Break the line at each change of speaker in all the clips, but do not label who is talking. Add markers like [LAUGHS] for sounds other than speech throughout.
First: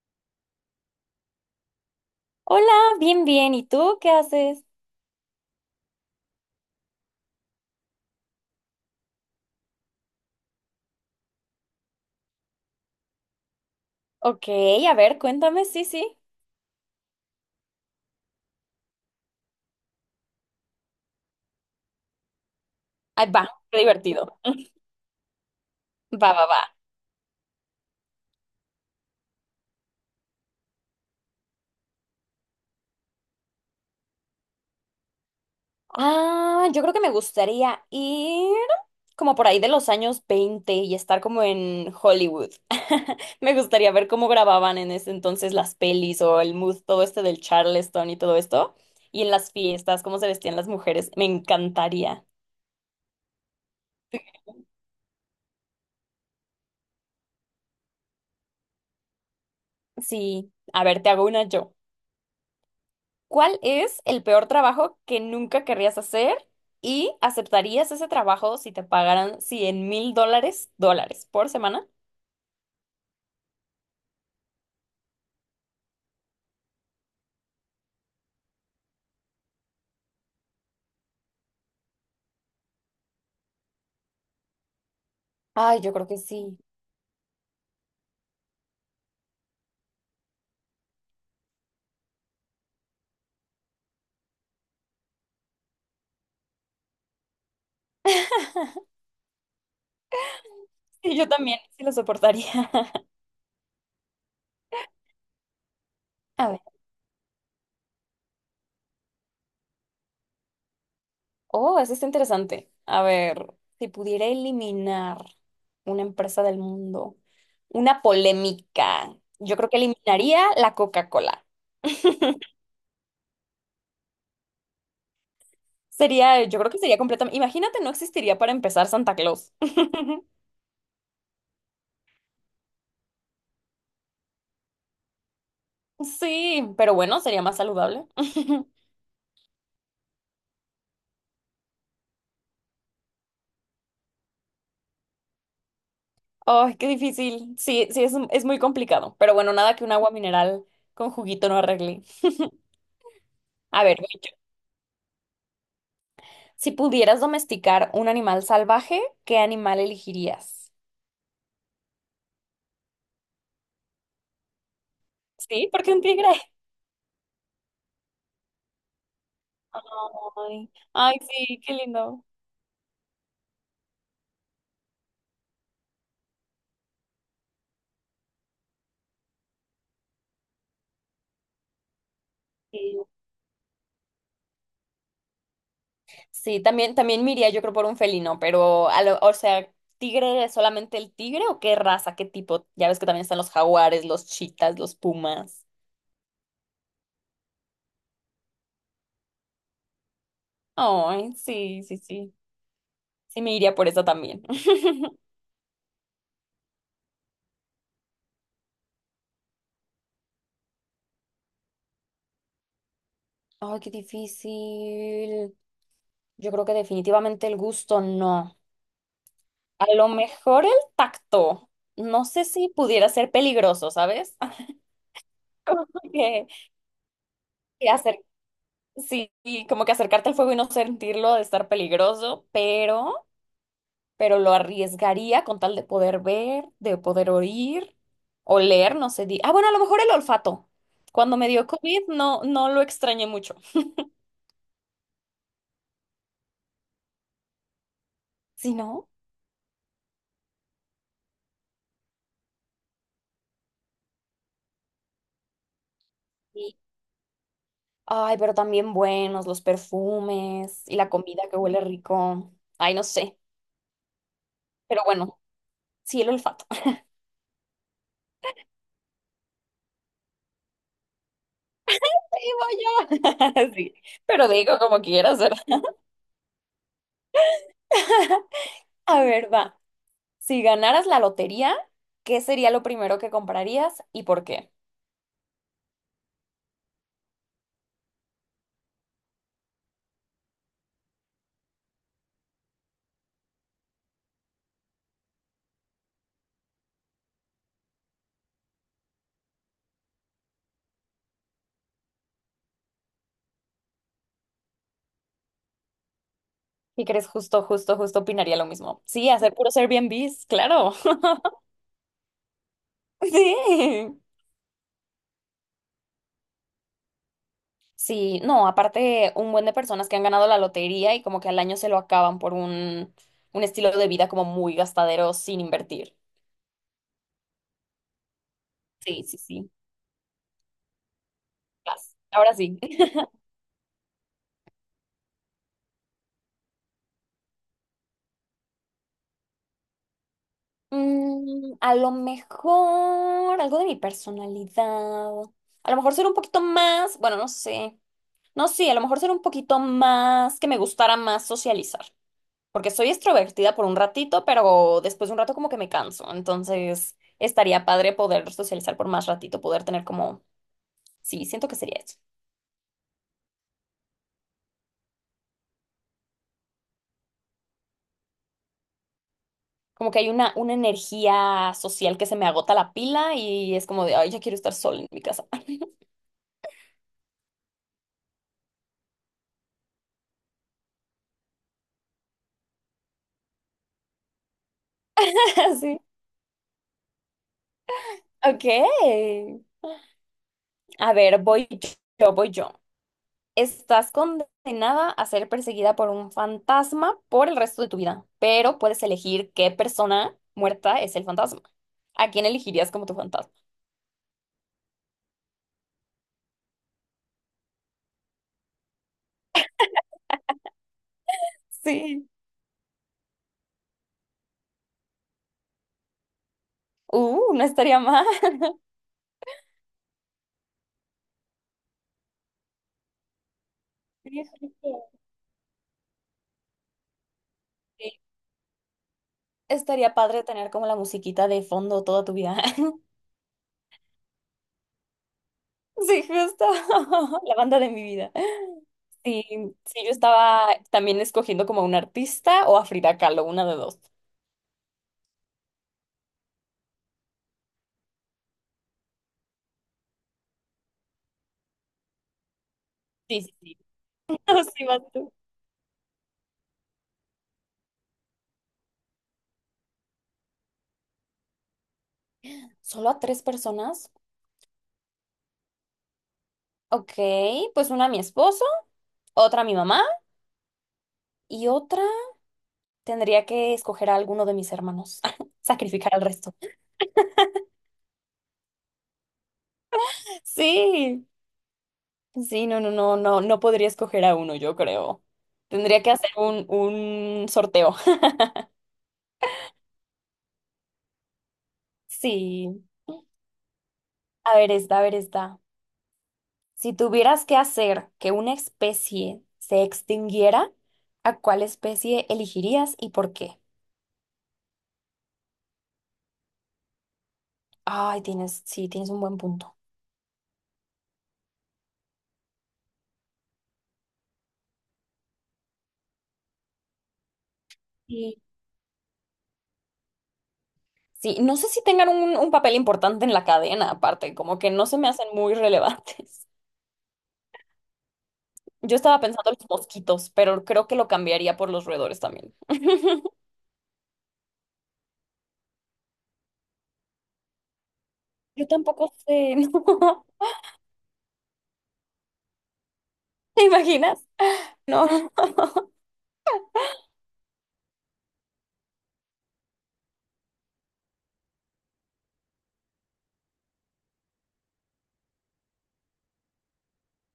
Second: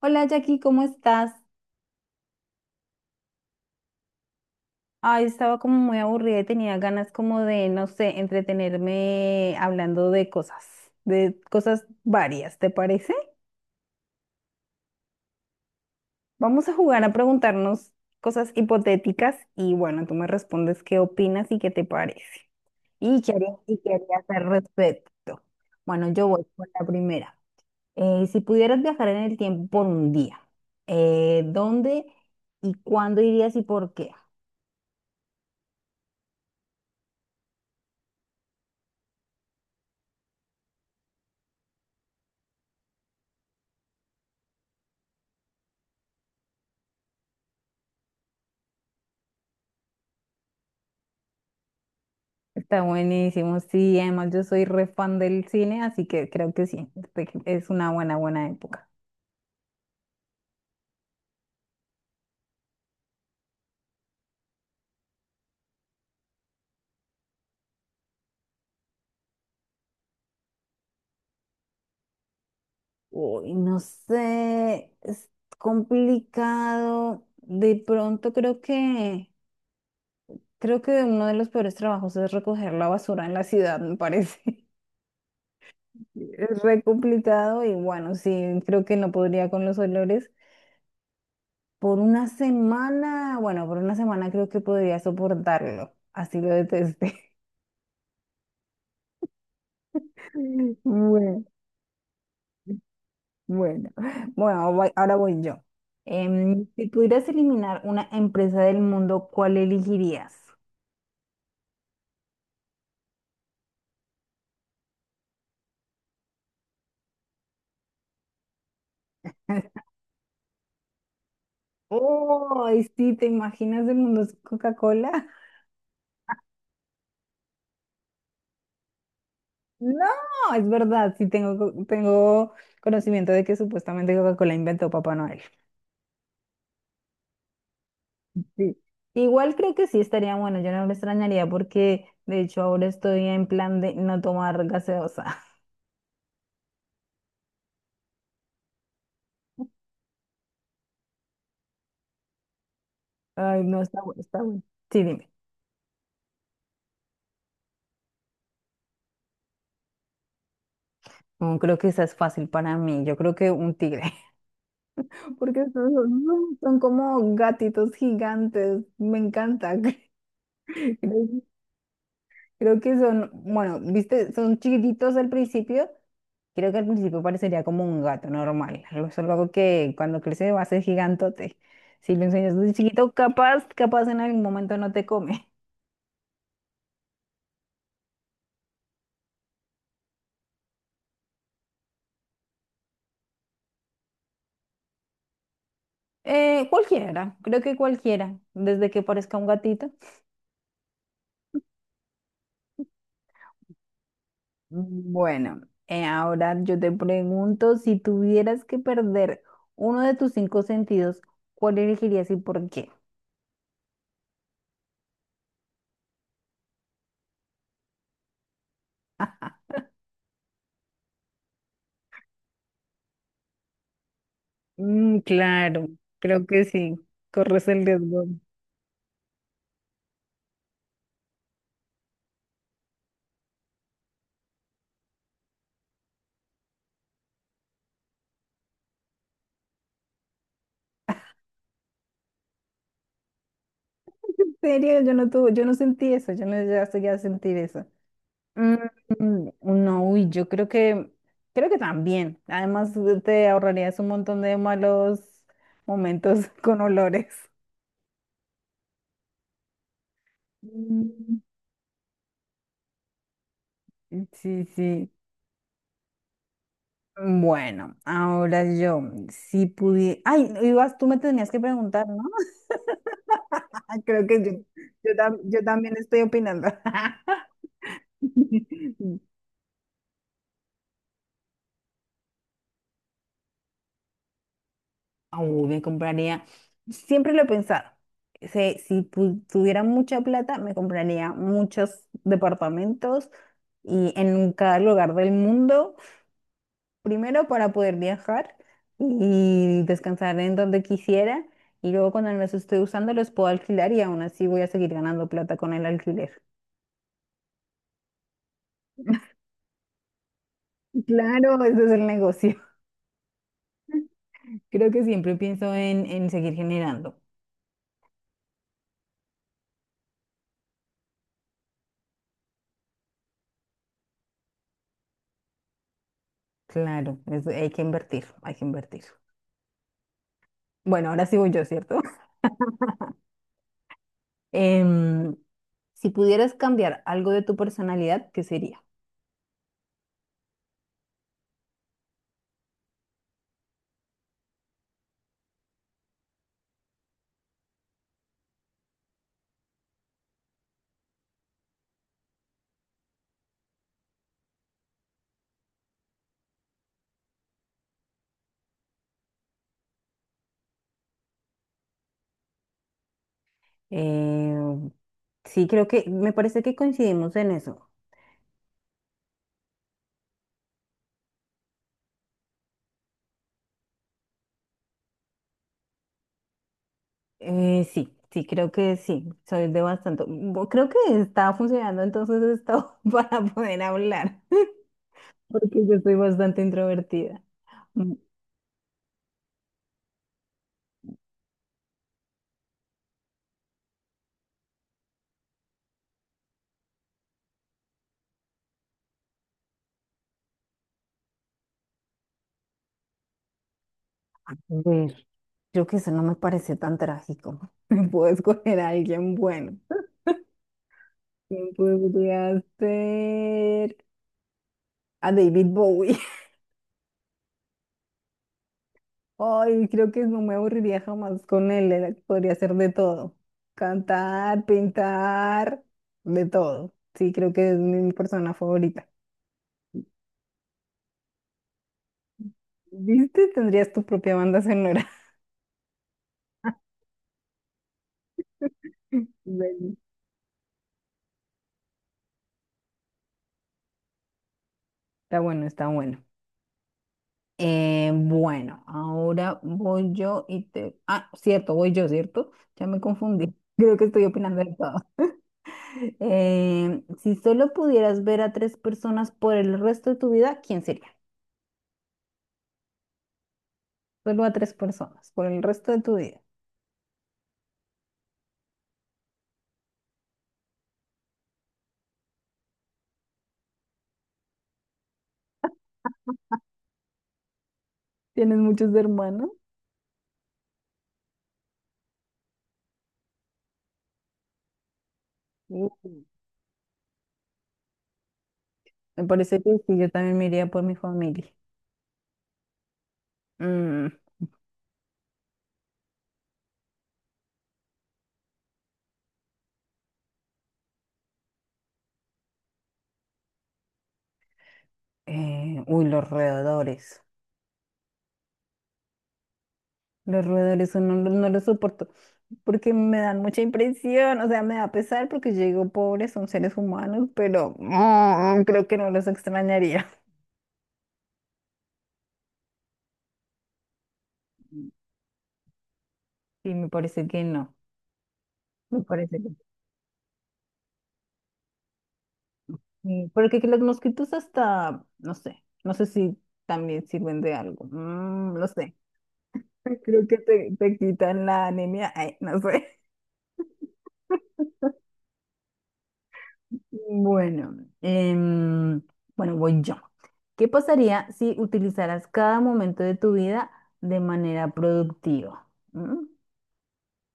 Hola Jackie, ¿cómo estás?
Hola, bien, bien. ¿Y tú qué haces?
Ay, estaba como muy aburrida y tenía ganas como de, no sé, entretenerme hablando de cosas varias, ¿te parece?
Ok, a ver, cuéntame. Sí, sí.
Vamos a jugar a preguntarnos cosas hipotéticas y bueno, tú me respondes qué opinas y qué te parece.
Ahí va,
Y
qué
qué harías
divertido.
al respecto. Bueno, yo
Va,
voy
va, va.
con la primera. Si pudieras viajar en el tiempo por un día, ¿dónde y cuándo irías y por qué?
Ah, yo creo que me gustaría ir como por ahí de los años 20 y estar como en Hollywood. [LAUGHS] Me gustaría ver cómo grababan en ese entonces las pelis o el mood, todo este del Charleston y todo esto. Y en las fiestas, cómo se vestían las mujeres. Me encantaría.
Está buenísimo, sí, además yo soy re fan del cine, así que creo que sí, este, es una buena, buena época.
Sí, a ver, te hago una yo. ¿Cuál es el peor trabajo que nunca querrías hacer y aceptarías ese trabajo si te pagaran 100 mil dólares por semana?
Uy, no sé, es complicado. De pronto creo que uno de los peores trabajos es recoger la basura en la ciudad, me parece. [LAUGHS]
Ay, yo creo que sí.
Es re complicado y bueno, sí, creo que no podría con los olores. Bueno, por una semana creo que podría soportarlo, así lo detesté.
[LAUGHS]
[LAUGHS]
Sí, yo
Bueno.
también, sí lo soportaría. [LAUGHS]
Bueno, [LAUGHS] bueno, ahora voy yo.
A ver.
Si pudieras eliminar una empresa del mundo, ¿cuál elegirías?
Oh, eso está interesante. A ver, si pudiera eliminar una empresa del mundo, una polémica, yo creo que
[LAUGHS]
eliminaría la Coca-Cola. [LAUGHS]
Oh, sí, ¿te imaginas el mundo sin Coca-Cola? [LAUGHS]
Sería, yo creo que sería completamente. Imagínate, no existiría para empezar Santa Claus.
No,
[LAUGHS]
es verdad, tengo conocimiento de que supuestamente Coca-Cola inventó Papá Noel.
Sí, pero bueno, sería más saludable. [LAUGHS]
Sí. Igual creo que sí estaría bueno, yo no lo extrañaría porque de hecho ahora estoy en plan de no tomar gaseosa.
Ay, qué difícil. Sí, sí, es muy complicado. Pero bueno, nada que un agua mineral con juguito no arregle.
[LAUGHS] Ay, no,
A ver,
está bueno,
voy yo.
está bueno. Sí, dime.
Si pudieras domesticar un animal salvaje, ¿qué animal elegirías?
Mm, creo que esa es fácil para mí, yo creo que un tigre. Porque
Sí,
son,
porque un tigre.
son como gatitos gigantes, me encanta. [LAUGHS]
Ay, ay,
Creo,
sí, qué lindo.
creo que son, bueno, viste, son chiquititos al principio. Creo que al principio parecería como un gato normal. Algo es algo que cuando crece va a ser gigantote. Si lo enseñas de
Sí,
chiquito, capaz en algún momento no te come.
sí, también, también me iría, yo creo, por un felino, pero, o sea, ¿tigre es solamente el tigre o qué raza, qué tipo? Ya ves que también están los jaguares, los chitas, los pumas.
Cualquiera, creo que cualquiera, desde que parezca un gatito.
Ay, sí, sí, sí. Sí, me iría por eso también. [LAUGHS]
Bueno, ahora yo te pregunto, si tuvieras que perder uno de tus cinco sentidos, ¿cuál elegirías y por qué?
Ay, qué difícil. Yo creo que definitivamente el gusto no.
[LAUGHS]
A lo mejor el tacto. No sé si pudiera ser peligroso, ¿sabes? [LAUGHS]
Mm,
Como
claro, creo
que,
que sí, corres el
que
riesgo.
acer-
En
sí, y como que acercarte al fuego y no sentirlo de estar peligroso, pero lo arriesgaría con tal de poder ver, de poder oír, oler, no sé. Ah, bueno, a lo mejor el olfato. Cuando me dio COVID no lo extrañé mucho.
serio, yo no sentí eso, yo no llegué a sentir eso.
Si
Mm,
no.
mm, no, uy, creo que también. Además, te ahorrarías un montón de malos momentos [LAUGHS]
Sí.
con olores.
Ay, pero también buenos los perfumes y la
Mm,
comida que huele rico. Ay, no sé.
sí,
Pero
sí.
bueno, sí, el olfato. [LAUGHS]
Bueno, ahora yo, si pudiera... Ay, ibas, tú me tenías que preguntar, ¿no?
Ahí voy yo. [LAUGHS] Sí,
[LAUGHS] Creo que
pero
yo,
digo como
yo, tam-
quieras, ¿verdad?
yo también estoy opinando. [LAUGHS]
A ver, va. Si ganaras la lotería, ¿qué sería lo primero que comprarías y por qué?
Uy, me compraría, siempre lo he pensado, se- si pu- tuviera mucha plata, me compraría muchos departamentos y en cada lugar del mundo. Primero para poder viajar y descansar en donde quisiera y luego cuando no los estoy usando los puedo alquilar y aún así voy a seguir ganando plata con el alquiler.
¿Y crees justo, justo, justo opinaría lo mismo? Sí, hacer puros Airbnbs, claro. [LAUGHS]
Claro, ese es el negocio.
Sí.
[LAUGHS] Creo que siempre pienso en seguir generando.
Sí, no, aparte un buen de personas que han ganado la lotería y como que al año se lo acaban por un estilo de vida como muy gastadero sin invertir.
Claro, hay que invertir, hay que invertir.
Sí, sí, sí.
Bueno, ahora sí voy yo, ¿cierto?
Vas.
[LAUGHS]
Ahora sí. [LAUGHS]
Em, si pudieras cambiar algo de tu personalidad, ¿qué sería?
Mm, a lo mejor algo de mi personalidad. A lo mejor ser un poquito más, bueno, no sé. No, sí, a lo mejor ser un poquito más que me gustara más socializar. Porque soy extrovertida por un ratito, pero después de un rato como que me canso. Entonces, estaría padre poder socializar por más ratito, poder tener como, sí, siento que sería eso.
Eh, sí, me parece que coincidimos en eso.
Como que hay una energía social que se me agota la pila y es como de, ay, ya quiero estar sola en mi casa.
Sí, sí, creo que sí, soy de bastante. Bu- Creo que está funcionando entonces esto [LAUGHS] para poder hablar, [LAUGHS]
[LAUGHS]
porque
Sí.
yo soy bastante introvertida. Mm,
Ok. A ver, voy yo. Estás condenada a ser perseguida por un fantasma por el resto de tu vida, pero puedes elegir qué persona muerta es el fantasma. ¿A quién elegirías como tu fantasma?
a ver, creo que eso no me parece tan trágico. [LAUGHS] Me puedo escoger a alguien bueno. ¿Quién
Sí.
podría ser? A David Bowie.
No estaría mal. [LAUGHS]
Ay, creo que no me aburriría jamás con él, podría hacer de todo.
Sí,
Cantar,
justo.
pintar, de todo. Sí, creo que es
Sí.
mi persona favorita.
Estaría padre tener como la musiquita de fondo toda tu vida. [LAUGHS]
¿Viste? Tendrías tu propia banda sonora.
Sí, justo.
[LAUGHS]
[LAUGHS] La banda de mi vida. Sí,
Bueno.
sí, yo estaba también escogiendo como a un artista o a Frida Kahlo, una de dos.
Está bueno, está bueno. Bueno, ahora voy yo y te... Ah, cierto, voy yo, ¿cierto? Ya me
Sí, sí,
confundí. [LAUGHS]
sí.
Creo que estoy
[LAUGHS]
opinando
No,
de
sí,
todo.
vas
[LAUGHS]
tú.
Si solo pudieras ver a tres personas por el resto de tu vida, ¿quién sería?
Solo a tres personas.
Solo a tres personas por el resto de tu vida.
Ok, pues una a mi esposo, otra a mi mamá y otra tendría que escoger a alguno de mis hermanos. [LAUGHS] Sacrificar al resto.
¿Tienes muchos hermanos?
Sí, sí, no, no, no, no, no podría escoger a uno, yo creo.
Uh.
Tendría que hacer un sorteo. [LAUGHS]
Me parece que sí, yo también me iría por mi familia.
Sí.
Mm,
A ver, esta, a ver, esta. Si tuvieras que hacer que una especie se extinguiera, ¿a cuál especie elegirías y por qué?
uy, los roedores.
Ay, tienes, sí, tienes un buen punto.
No, no los soporto porque me dan mucha impresión. O sea, me da pesar porque yo digo, pobres, son seres humanos, pero mm, creo que no los extrañaría.
Sí, no sé si tengan un papel importante en la cadena, aparte, como que no se me hacen muy relevantes.
Sí, me parece que no.
[LAUGHS] Yo
Me
estaba
parece que
pensando en los mosquitos, pero creo que lo cambiaría por los roedores también.
sí.
[LAUGHS]
Porque que los mosquitos hasta, no sé, no sé si también sirven de algo. Mm,
Yo
no sé.
tampoco sé, [LAUGHS]
[LAUGHS]
¿no?
Creo que te quitan la anemia. Ay, no sé.
¿Te imaginas? No.
Bueno, bueno, voy yo. ¿Qué pasaría si utilizaras cada momento de tu vida de manera productiva? ¿Mm?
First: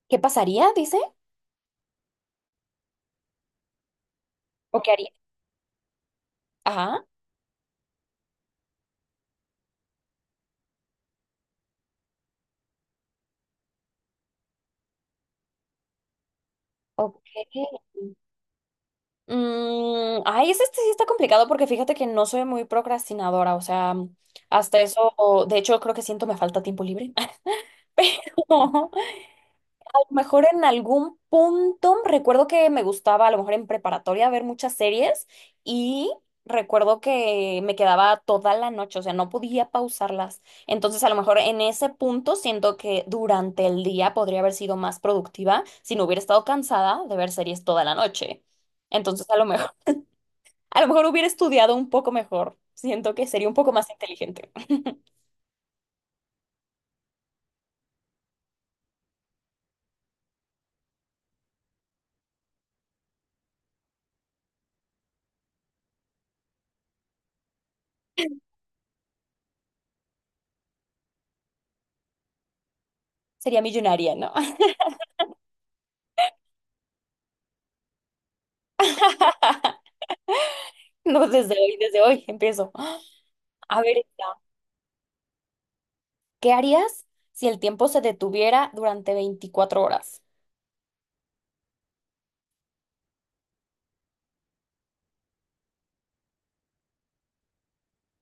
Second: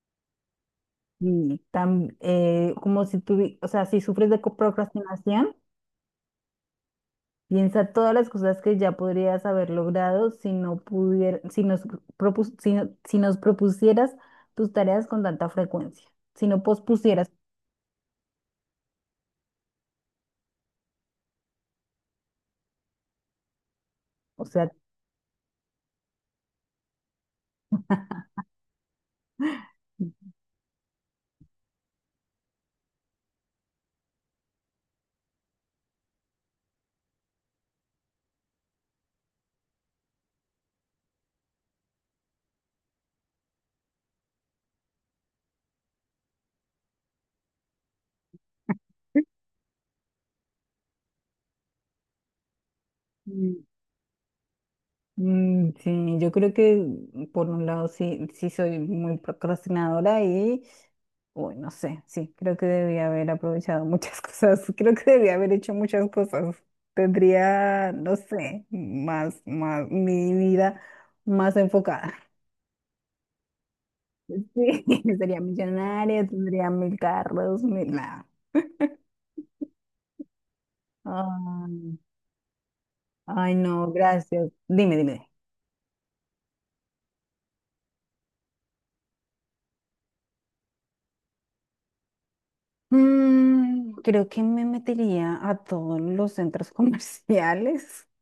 ¿Qué pasaría, dice?
Como o sea, si sufres de
¿O qué haría?
procrastinación,
Ajá.
piensa todas las cosas que ya podrías haber logrado si nos propusieras tus tareas con tanta frecuencia, si no
Ok.
pospusieras,
Mm, ay, ese este sí está complicado porque fíjate que no soy muy procrastinadora, o sea,
o sea,
hasta eso, de hecho creo que siento me falta tiempo libre, [LAUGHS] pero mejor en algún punto, recuerdo que me gustaba a lo mejor en preparatoria ver muchas series y recuerdo que me quedaba toda la noche, o sea, no podía pausarlas. Entonces, a lo mejor en ese punto siento que durante el día podría haber sido más productiva si no hubiera estado cansada de ver series toda la noche. Entonces, a lo mejor hubiera estudiado un poco mejor. Siento que sería un poco más inteligente. [LAUGHS]
mm, sí, yo creo que mm, por un lado sí, soy muy procrastinadora y, uy, no sé, sí, creo que debía haber aprovechado muchas [LAUGHS] cosas, creo que debía haber hecho muchas cosas. Tendría, no sé, más, mi vida más enfocada. [LAUGHS]
Sería millonaria, ¿no? [LAUGHS]
Sí, sería millonaria, tendría mil carros, mil, nada.
No,
Ay,
desde hoy empiezo.
ay,
A
no,
ver.
gracias. Dime, dime.
¿Qué harías si el tiempo se detuviera durante 24 horas?
Mm, creo que me metería a todos los centros comerciales. [LAUGHS]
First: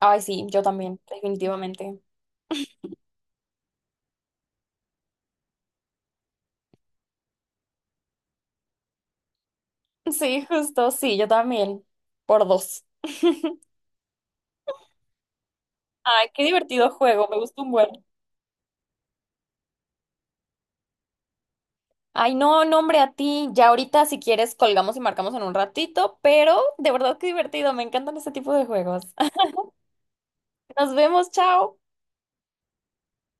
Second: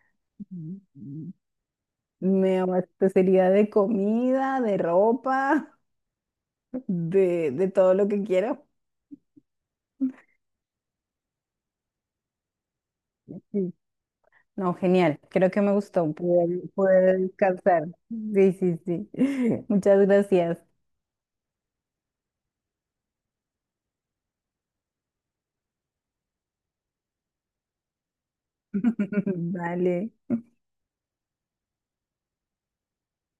Ay, sí, yo también,
Mm,
definitivamente. [LAUGHS]
me abastecería de comida, de ropa, [LAUGHS] de todo lo que quiero.
Sí, justo, sí, yo también. Por dos. [LAUGHS]
Sí. No, genial. Creo que me gustó
Ay, qué divertido
poder
juego, me gusta un
descansar.
buen.
Sí, sí, sí. [LAUGHS] Muchas gracias.
Ay, no, no, hombre, a ti. Ya ahorita, si quieres, colgamos y marcamos en un ratito, pero de verdad qué divertido, me encantan este tipo de juegos.
[LAUGHS] Vale.
[LAUGHS] Nos vemos, chao.